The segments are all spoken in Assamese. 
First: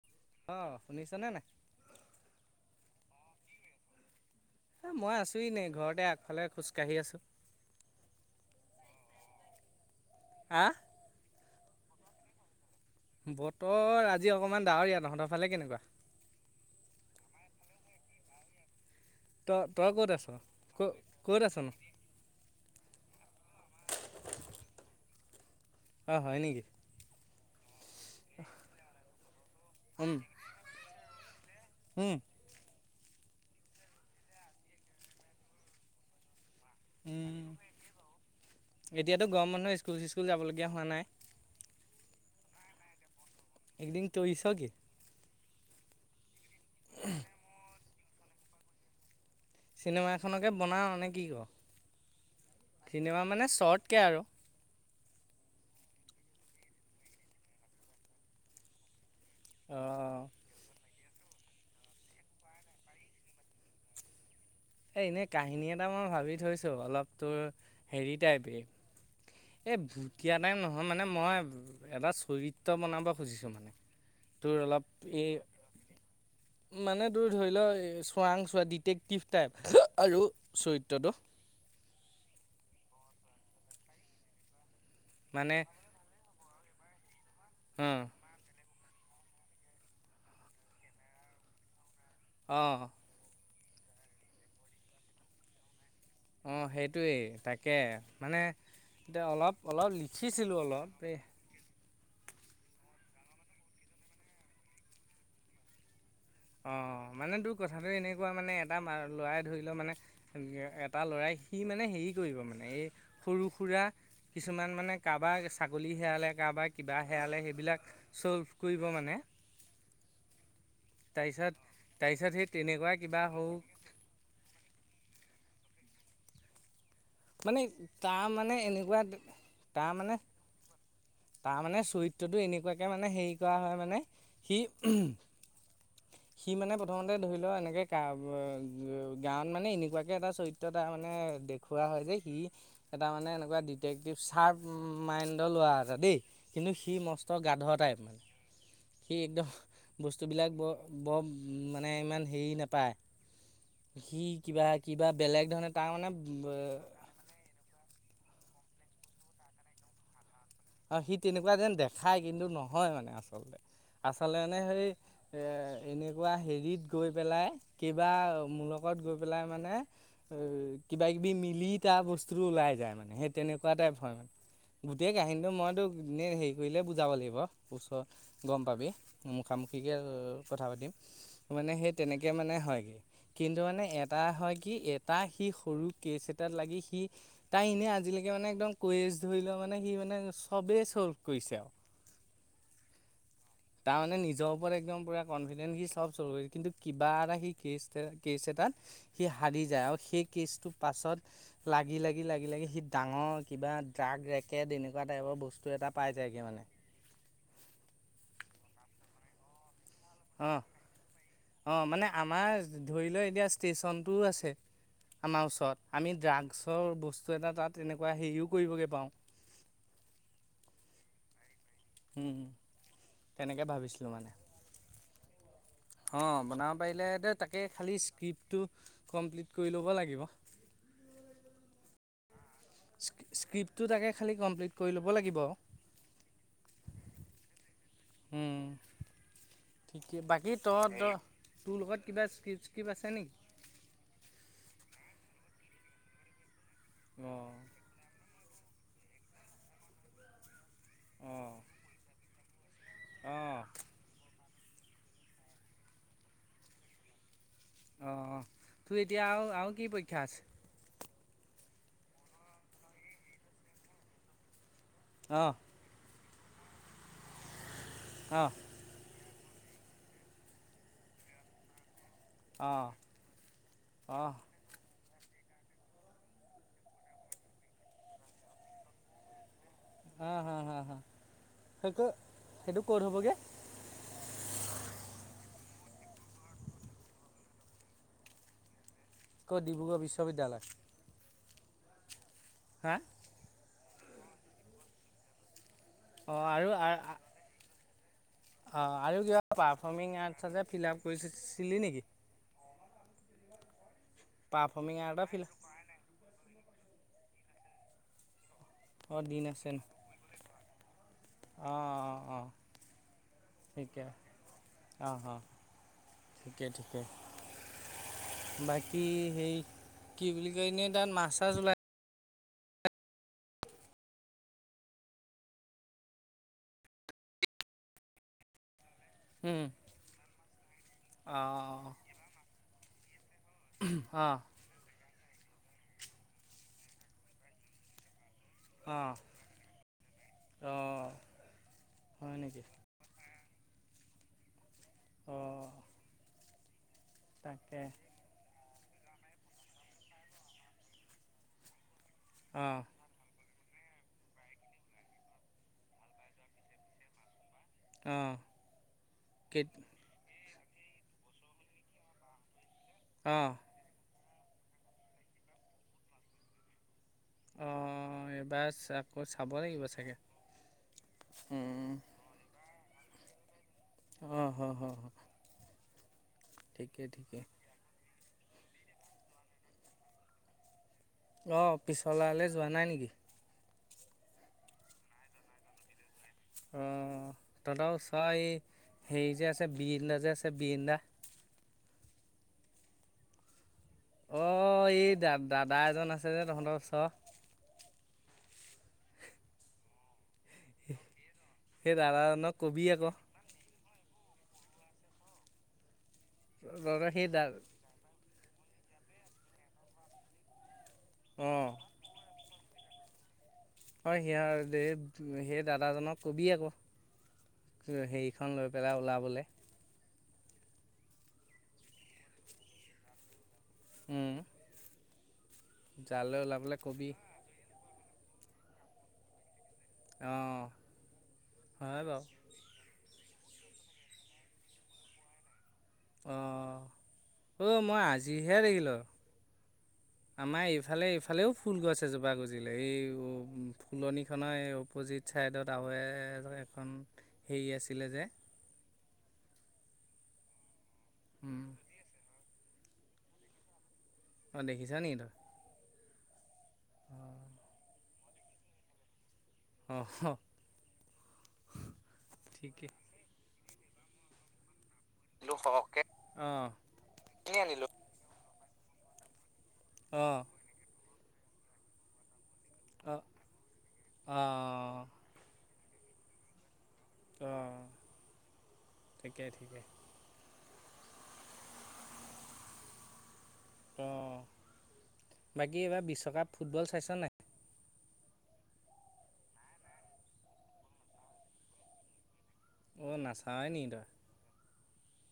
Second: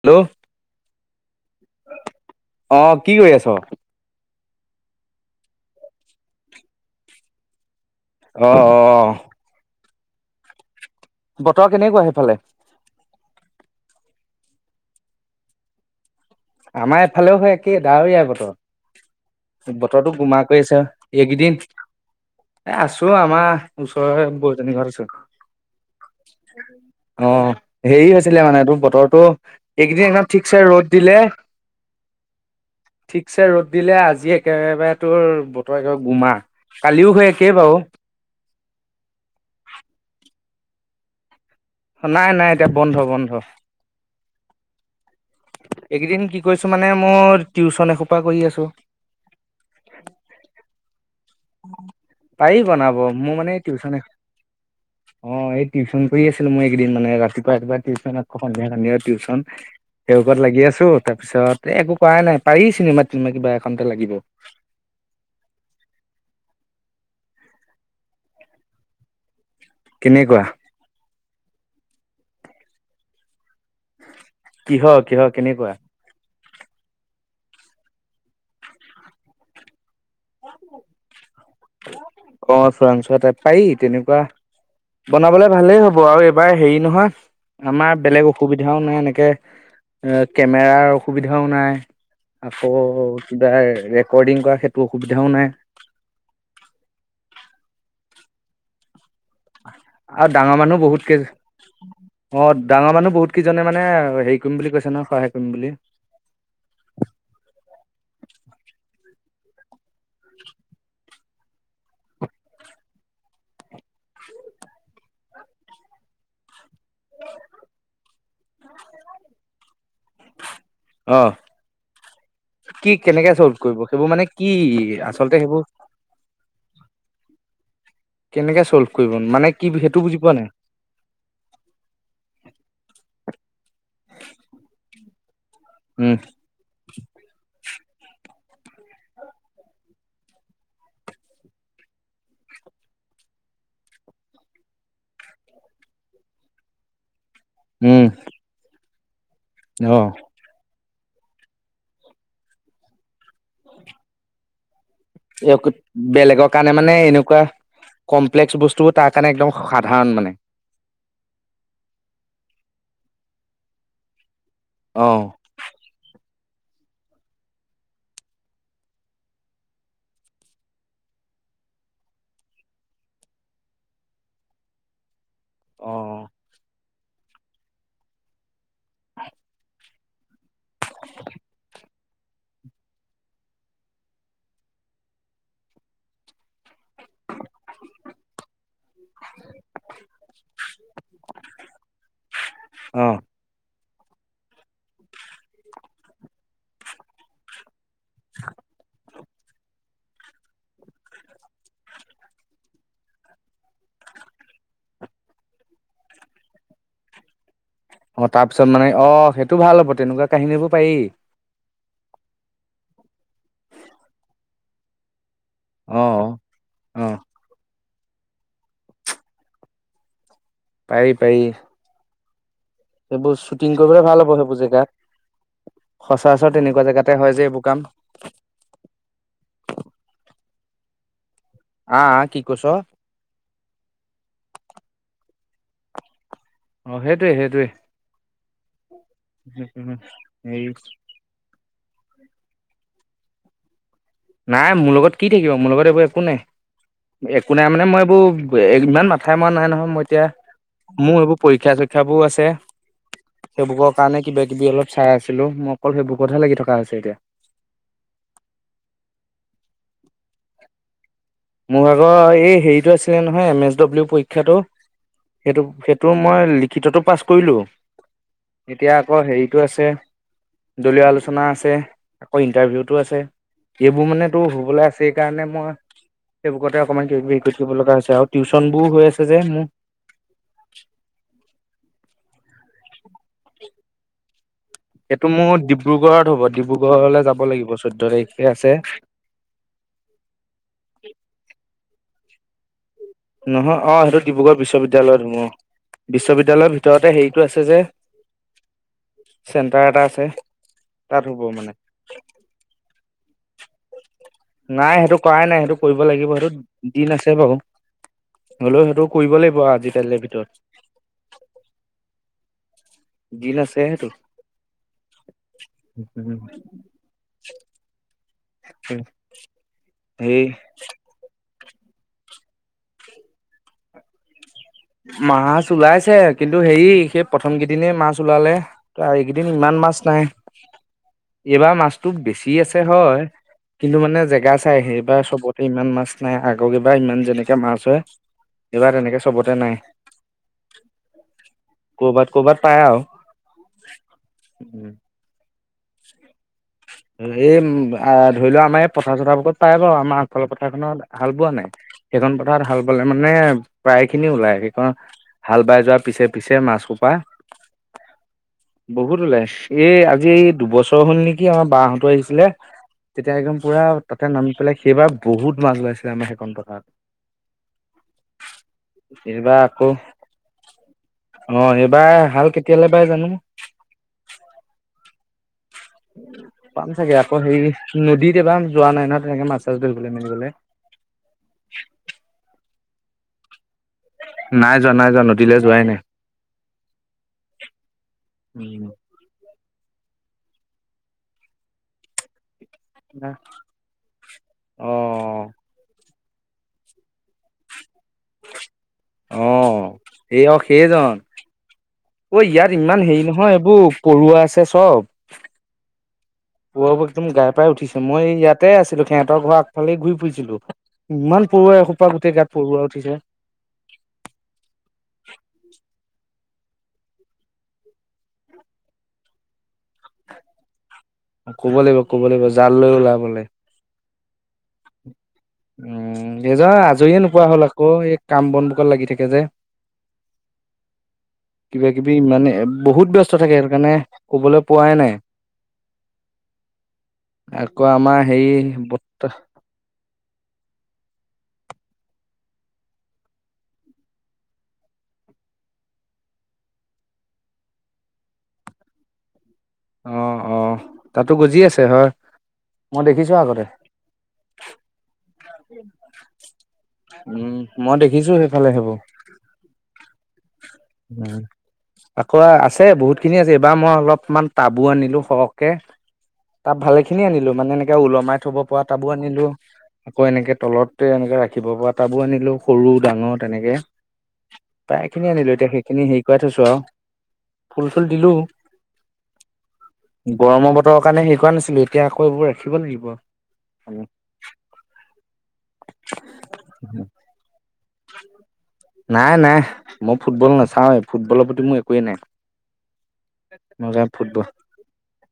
হেল্ল, অ, শুনিছাঁনে নাই? অ, কি কৰি আছ? এই, মই আছো এনেই ঘৰতে আগফালে খোজকাঢ়ি আছোঁ। অ', অ, আহ বতৰ কেনেকুৱা সেইফালে? বতৰ আজি অকণমান ডাৱৰীয়া, তহঁতৰ ফালে কেনেকুৱা? আমাৰ এফালেও সেই, একেই ডাৱৰীয়া বতৰ। তই তই ক'ত বতৰতো আছ? গোমা কৰি আছে, ক-ক'ত এইকেইদিন আছনো? আছোঁ আমাৰ ওচৰৰে বৌ, এজনী ঘৰত আছোঁ। অ', হয় নেকি? অ', হেৰি হৈছিলে মানে টো, বতৰটো এইকেইদিন একদম ঠিকছে ৰ'দ দিলে। হম, ঠিকছে ৰ'দ দিলে, আজি একেবাৰে তোৰ বতৰ একেবাৰে গোমা, কালিও সেই উম, একেই বাৰু। এতিয়াতো গৰম বন্ধ, স্কুল-চিস্কুল যাবলগীয়া হোৱা নাই। নাই, নাই এতিয়া বন্ধ, বন্ধ। এইকেইদিন তৰিছ কি? এইকেইদিন কি কৰিছো মানে মোৰ, টিউচন এসোপা কৰি আছোঁ। চিনেমা এখনকে বনাওঁ নে, কি ক? পাৰি বনাব, চিনেমা মোৰ মানে শ্বৰ্টকে টিউচন এখ আৰু। অ', এই টিউচন কৰি আছিল মইকেইদিন মানে, ৰাতিপুৱা, ৰাতিপুৱা টিউচন আকৌ, সন্ধিয়া সন্ধিয়া টিউচন। অ', সেইসোপাত লাগি আছো, তাৰপিছত এই একো কৰাই নাই, পাৰি চিনেমা-তিনেমা কিবা এখনতে লাগিব। সেই এনেই কাহিনী এটা মই ভাবি থৈছোঁ অলপ তোৰ হেৰি টাইপেই। এই ভুটীয়া কেনেকুৱা টাইম নহয় মানে, মই এটা চৰিত্ৰ বনাব খুজিছোঁ মানে। তোৰ অলপ কিহৰ এ কিহৰ কেনেকুৱা মানে তোৰ ধৰি ল, চোৰাংচোৰা ডিটেক্টিভ টাইপ আৰু চৰিত্ৰটো। অ' চোৰাংচোৱা টাইপ পাৰি তেনেকুৱা বনাবলে মানে ভালেই হ'ব। [unintelligible] এইবাৰ হেৰি নহয় অ আমাৰ বেলেগ অসুবিধাও নাই এনেকে। এ কেমেৰাৰ অসুবিধাও নাই। অ আকৌ কিবা ৰেকৰ্ডিং কৰা সেইটো অসুবিধাও নাই। অ' সেইটোৱেই তাকে মানে এতিয়া অলপ-অলপ আৰু ডাঙৰ লিখিছিলোঁ মানুহ অলপ। বহুত এই কেই অ' ডাঙৰ মানুহ বহুত কেইজনে মানে হেৰি কৰিম বুলি কৈছে ন, সহায় কৰিম বুলি। অ' মানে তোৰ কথাটো এনেকুৱা মানে এটা ল'ৰাই ধৰি লও মানে এটা ল'ৰাই সি মানে হেৰি কৰিব মানে এই সৰু-সুৰা কিছুমান মানে কা'বাৰ ছাগলী হেৰালে কা'বাৰ কিবা হেৰালে সেইবিলাক ছ'ল্ভ কৰিব মানে। অ তাৰপিছত তাৰপিছত সি তেনেকুৱাই কিবা সৰু এইবোৰ মানে কি আচলতে সেইবোৰ মানে তাৰ মানে কেনেকে ছল্ভ এনেকুৱা কৰিব মানে কি সেইটো বুজি পোৱা নাই। তাৰমানে চৰিত্ৰটো এনেকুৱাকে মানে হেৰি কৰা হয় মানে সি উম। সি মানে প্ৰথমতে ধৰি লও এনেকে গাঁৱত মানে এনেকুৱাকে এটা চৰিত্ৰ তাৰ মানে দেখুওৱা হয় যে সি এটা মানে এনেকুৱা ডিটেক্টিভ চাৰ্প মাইণ্ডৰ লৰা। দেই কিন্তু সি মস্ত গাধ টাইপ উম মানে সি একদম অ বস্তুবিলাক বৰ বৰ মানে ইমান হেৰি নাপায়। সি কিবা-কিবা বেলেগ ধৰণে তাৰ মানে বেলেগৰ কাৰণে মানে এনেকুৱা কমপ্লেক্স বস্তুবোৰ তাৰ কাৰণে একদম সাধাৰণ মানে। আৰু সি তেনেকুৱা যেন দেখায় কিন্তু নহয় মানে আচলতে। আচলনে সেই অ এনেকুৱা হেৰিত গৈ পেলাই কেইবা মোৰ লগত গৈ পেলাই মানে অ' কিবা-কিবি মিলি তাৰ বস্তু ওলাই যায় মানে, সেই তেনেকুৱা টাইপ হয়। গোটেই কাহিনী কিন্তু মইতো অ এনেই হেৰি কৰিলেই বুজাব লাগিব, ওচৰ গম পাবি মুখামুখি। কথা পাতিম মানে সেই তেনেকে মানে হয়গে। কিন্তু মানে এটা হয়, কি এটা সি সৰু কেছ এটাত লাগি সি তাই এনেই আজিলেকে মানে একদম কুয়েজ ধৰি লোৱা মানে সি মানে চবেই ছল্ভ কৰিছে আৰু। অ'! তাৰমানে নিজৰ ওপৰত একদম পুৰা কনফিডেন্স সি চব চ কিন্তু কিবা এটা সি কেছ কেছ এটাত সি হাৰি যায়, আৰু সেই কেচটো পাছত লাগি লাগি লাগি লাগি সি ডাঙৰ কিবা ড্ৰাগ ৰেকেড এনেকুৱা টাইপৰ বস্তু এটা পাই যায়গৈ মানে। অঁ তাৰপিছত মানে অঁ সেইটো ভাল হ'ব তেনেকুৱা কাহিনীবোৰ পাৰি। অঁ, মানে আমাৰ ধৰি ল' এতিয়া ষ্টেশচনটোও আছে আমাৰ অ ওচৰত। আমি ড্ৰাগছৰ অ বস্তু এটা তাত এনেকুৱা হেৰিও কৰিবগে পাওঁ। পাৰি পাৰি। হম। সেইবোৰ শ্বুটিং কৰিবলে ভাল হ'ব সেইবোৰ জেগাত। অঁ সচৰাচৰ বনাব তেনেকুৱা পাৰিলে জেগাতে হয় সেইটোৱে যে এইবোৰ তাকে কাম খালী স্ক্ৰিপ্টটো কমপ্লিট কৰি ল'ব লাগিব। আ কি কৈছ স্ক্ৰিপ্টটো তাকে খালী কমপ্লিট কৰি ল'ব লাগিব অ সেইটোৱে সেইটোৱে হম ঠিক বাকী হে ত ত তোৰ লগত কিবা স্কিপ প্ক্ৰিপ আছে নেকি নাই মোৰ লগত কি থাকিব মোৰ লগত এইবোৰ একো নাই অঁ একো নাই মানে মই এইবোৰ ইমান মাথাই মৰা নাই নহয় মই এতিয়া মোৰ সেইবোৰ অঁ পৰীক্ষা চৰীক্ষাবোৰ আছে অঁ সেইবোৰক কাৰণে কিবা কিবি অলপ চাই আছিলো মোক অকল সেইবোৰ কতে লাগি থকা হৈছে এতিয়া অ অ তোৰ এতিয়া আৰু আৰু কি পৰীক্ষা আছে মোৰ ভাগৰ এই হেৰিটো আছিলে নহয় এম এছ ডব্লিউ পৰীক্ষাটো অঁ সেইটো সেইটো মই লিখিতটো পাছ কৰিলো অঁ এতিয়া আকৌ হেৰিটো আছে দলীয় আলোচনা আছে আকৌ অঁ ইণ্টাৰভিউটো আছে এইবোৰ মানে অঁ তোৰ হবলে আছে কাৰণে মই সেই বুকতে অকণমান হৰি কৰি থাকিব লগা হৈছে আৰু টিউচ্যন বোৰ হৈ আছে যে মোৰ হা হা হা হা সেই সেইটো ক'ত হ'বগে সেইটো মোৰ ডিব্ৰুগড়ত হ'ব ডিব্ৰুগড়লৈ যাব লাগিব চৈধ্য তাৰিখে আছে কত ডিব্ৰুগড় বিশ্ববিদ্যালয় তাত নহয় অ সেইটো ডিব্ৰুগড় বিশ্ববিদ্যালয়ত হব। অঁ আৰু বিশ্ববিদ্যালয়ৰ ভিতৰতে হেৰিটো আছে যে? অঁ আৰু কিবা চেণ্টাৰ এটা পাৰ্ফৰ্মিং আৰ্টছ আছে ফিল আপ তাত হ'ব মানে কৰিছিলি নেকি? নাই পাৰফৰ্মিং সেইটো আৰ্টৰ ফিল কৰাই নাই সেইটো কৰিব লাগিব সেইটো দিন আছে বাৰু, হ'লেও সেইটো অঁ কৰিব লাগিব আৰু আজিকালিৰ ভিতৰত। অ অ অ। দিন আছে ঠিকে, সেইটো অ অ ঠিকে ঠিকে। বাকী সেই কি সেই বুলি কয় এনেই তাত মাছ - চাছ ওলাই মাছ ওলাইছে কিন্তু হেৰি সেই প্ৰথম কেইদিনে মাছ ওলালে। ত এইকেইদিন উম ইমান মাছ নাই? এইবাৰ অঁ মাছটো বেছি আছে হয়। কিন্তু মানে অঁ জেগা আছে চাই সেইবাৰ চবতে ইমান মাছ নাই আগৰ কেইবাৰ ইমান যেনেকে মাছ হয়, সেইবাৰ অঁ তেনেকে চবত তে নাই? অঁ কৰ'বাত হয় কৰ'বাত নেকি পাই আৰু। উম। [unintelligible] অঁ। [unintelligible] এই তাকে আ ধৰি লোৱা আমাৰ এই পথাৰ চথাৰবোৰত পায় বাৰু, আমাৰ আগফালৰ পথাৰখনত হাল বোৱা নাই? সেইখন পথাৰত অঁ হাল বালে। মানে প্ৰায়খিনি ওলাই, সেইখন হাল বাই যোৱা পিছে পিছে মাছসোপা। অঁ বহুত ওলাই, কে এই আজি এই দুবছৰ হ'ল নেকি আমাৰ বাহতো আহিছিলে তেতিয়া অঁ একদম পুৰা তাতে নামি পেলাই সেইবাৰ বহুত মাছ ওলাইছিলে আমাৰ সেইখন পথাৰত। অঁ এইবাৰ চা আকৌ চাব এইবাৰ লাগিব আকৌ চাগে? আ হাল কে কেলে বাই জানো মোক? অ হ হ হ। পাম ঠিকে চাগে আকৌ ঠিকে হেৰি নদীত এবাৰ যোৱা নাই নহয় তেনেকে মাছ - চাছ ধৰিবলে মেলি গলে। অ পিছলালে যোৱা নাই নেকি? নাই যোৱা নাই যোৱা নদীলৈ যোৱাই নাই? অ তহঁতও চোৱা এই উম, হেৰি যে আছে বিৰিন্দা যে আছে বিৰিন্দা? আহ অ এই দা দাদা এজন আছে যে তহঁতৰ ওচৰ। অ সেই অ সেইজন। সেই ঐ দাদাজনক ইয়াত কবি ইমান আকৌ হেৰি নহয় এইবোৰ পৰুৱা আছে চব। পৰুৱাবোৰ তহঁতৰ একদম সেই দা গাই পাই উঠিছে, মই এই ইয়াতে আছিলো সিহঁতৰ ঘৰ আগফালে ঘূৰি ফুৰিছিলো। ইমান অঁ পৰুৱা এসোপা গোটেই গাত পৰুৱা উঠিছে। হয় সেইয়াৰ যে সেই দাদাজনক কবি আক। হুৱে হেৰিখন লৈ পেলাই ওলাবলে। ক'ব লাগিব ক'ব লাগিব জাল লৈ ওলাবলে। উম। উম এইজন আজৰিয়ে নোপোৱা হ'ল আকৌ এই কাম বনসোপাত লাগি থাকে যে। অঁ কিবা হয় কিবি বাৰু মানে বহুত ব্য স্ত থাকে সেইটো কাৰণে কবলৈ পোৱাই নাই? অ ঔ আকৌ মই আমাৰ হেৰি আজিহে দেখিলো। বৰ্তা আমাৰ ইফালে এইফালেও ফুল গছ এজোপা গুজিলে, এই অ ফুলনিখনৰ এই অপজিত। ছাইডত আৰু এ এখন হেৰি আছিলে যে অ অ তাতো গজি আছে হয়, মই দেখিছো আগতে। অ দেখিছা নি তই? উম মই দেখিছো সেইফালে সেইবোৰ। অ হ উম আকৌ আছে ঠিকেই বহুতখিনি আজি এইবাৰ মই অলপমান টাবো আনিলো। লো সহকে সৰহকে অঁ টাব ভালেখিনি আনিলো কিনি মানে আনিলোঁ এনেকে কে ওলমাই থব পৰা টাবো আনিলো আকৌ অঁ এনেকে তলতে এনেকে ৰাখিব পৰা টাবো আনিলো। সৰু অঁ ডাঙৰ তেনেকে অঁ প্ৰায়খিনি আনিলো এতিয়া সেইখিনি হেৰি কৰাই থৈছো আও। অঁ ফুল চুল দিলো ঠিকে ঠিকে গৰমৰ বতৰৰ কাৰণে হেৰি কৰা নাছিলো এতিয়া আকৌ এইবোৰ ৰাখিব লাগিব। অ বাকী এইবাৰ বিশ্বকাপ ফুটবল চাইছ নাই নাই নাই মই ফুটবল নাচাওৱেই ফুটবলৰ প্ৰতি মোৰ একোৱে নাই। অঁ নাচাওৱে নি তই মজা ফুটবল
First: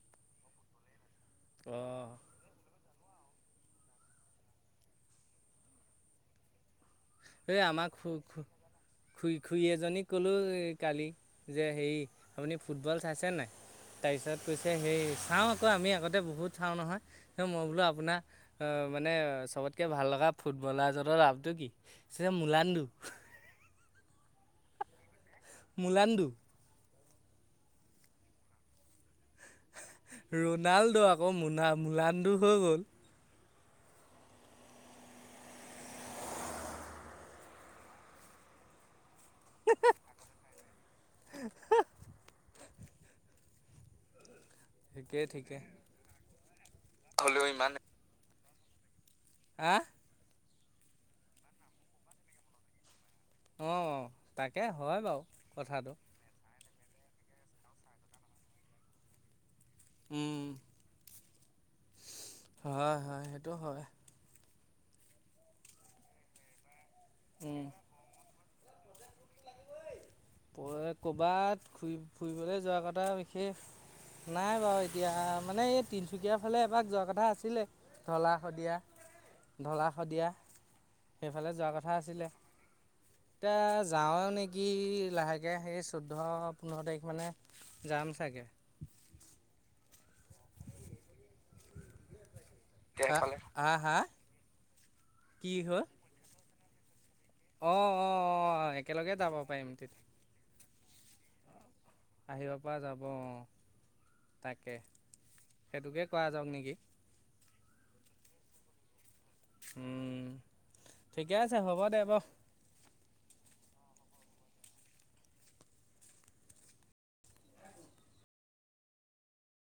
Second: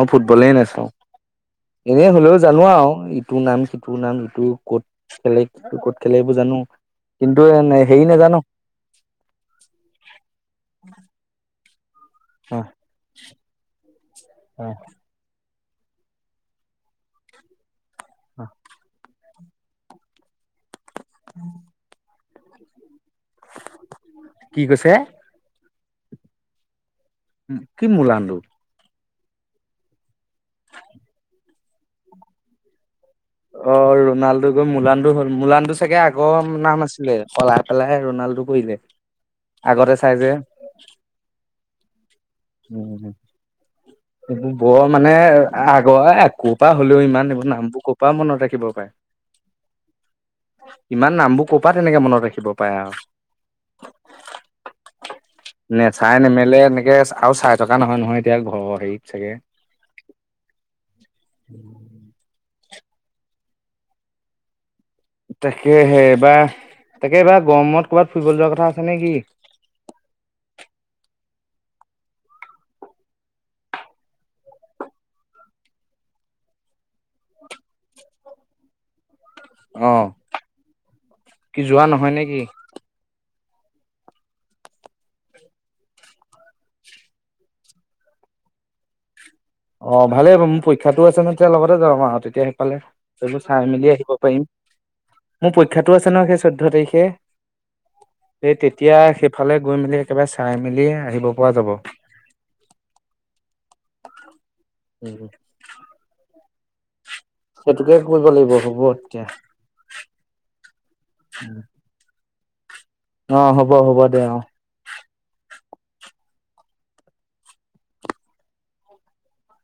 মই ফুটবলে নাচাও এনে অঁ হলেও জানো আও ইটোৰ নাম সিটোৰ নাম ইটো ক'ত খেলে সিটো ক'ত খেলে এইবোৰ জানো। কিন্তু এই আমাক হেৰি খু খ নাজানো খুই খুই এজনীক ক'লো কালি যে হেৰি আপুনি অ ফুটবল চাইছে নাই? তাইপিছত অ কৈছে সেই চাও আকৌ আমি আগতে বহুত চাও নহয় মই বোলো আপোনাৰ অ মানে চবতকে ভাল লগা ফুটবলাৰজনৰ নামটো কি চিধাই মুলাণ্ডু কি কৈছে মুলাণ্ডু কি মুলাণ্ডু ৰোনাল্ডো আকৌ মুনা মুলাণ্ডো হৈ গ'ল। অ ৰোণাল্ডো গৈ মুলাণ্ডু হ'ল, মুলাণ্ডু চাগে আগৰ নাম আছিলে ফলা সলাইহে ৰনাল্ডো কৰিলে আগতে চাই যে [inaudible] উম, এইবোৰ বৰ মানে, ঠিকেই ঠিকে। আগৰ একো পৰা হ'লেও ইমান এইবোৰ নামবোৰ ক'ৰ পৰা মনত ৰাখিব পাই। আহ, ইমান নামবোৰ ক'ৰপা, তেনেকে মনত ৰাখিব পাৰে আৰু। অ, অ, তাকে হয় বাৰু। কথাটো। নেচাই নেমেলে, এনেকে আও চাই থকা নহয় নহয় এতিয়া ঘৰৰ হেৰিত চাগে। উম, হয়, হয় সেইটো হয়। তাকেহে এবাৰ, তাকে এইবা উম গৰমত ক'ৰবাত ফুৰিবলে যোৱাৰ কথা আছে নেকি? কৰ'বাত ফুৰি, ফুৰিবলৈ যোৱা কথা বিশেষ নাই বাৰু এতিয়া, মানে এই তিনিচুকীয়াৰ ফালে এপাক যোৱা কথা আছিলে। ধলা শদিয়া। ধলা অ শদিয়া, সেইফালে কি যোৱা কথা নহয় নে আছিলে। কি এতিয়া, যাওৱে নেকি? লাহেকে সেই, চৈধ্য পোন্ধৰ তাৰিখ মানে যাম চাগে। অ, ভালেই হ'ব মোৰ পৰীক্ষাতোও আছে নহয়, তেতিয়া লগতে যাম আৰু তেতিয়া সেইফালে। চাই হা মেলি হা আহিব পাৰিম, কি মোৰ হ'ল পৰীক্ষাটো আছে ন, সেই চৈধ্যয় তাৰিখে। অঁ অঁ এই অঁ তেতিয়া একেলগে যাব সেইফালে পাৰিম গৈ মেলি, তেতিয়া একেবাৰে চাই মেলি, আহিব পৰা যাব। আহিব পৰা যাব অ, তাকে। উম, হম, সেইটোকে কৰা যাওক নেকি? সেইটোকে কৰিব লাগিব হ'ব এতিয়া। উম, ঠিকে আছে, হ'ব দে বাৰু। অ, হ'ব হ'ব দে অ, [unintelligible]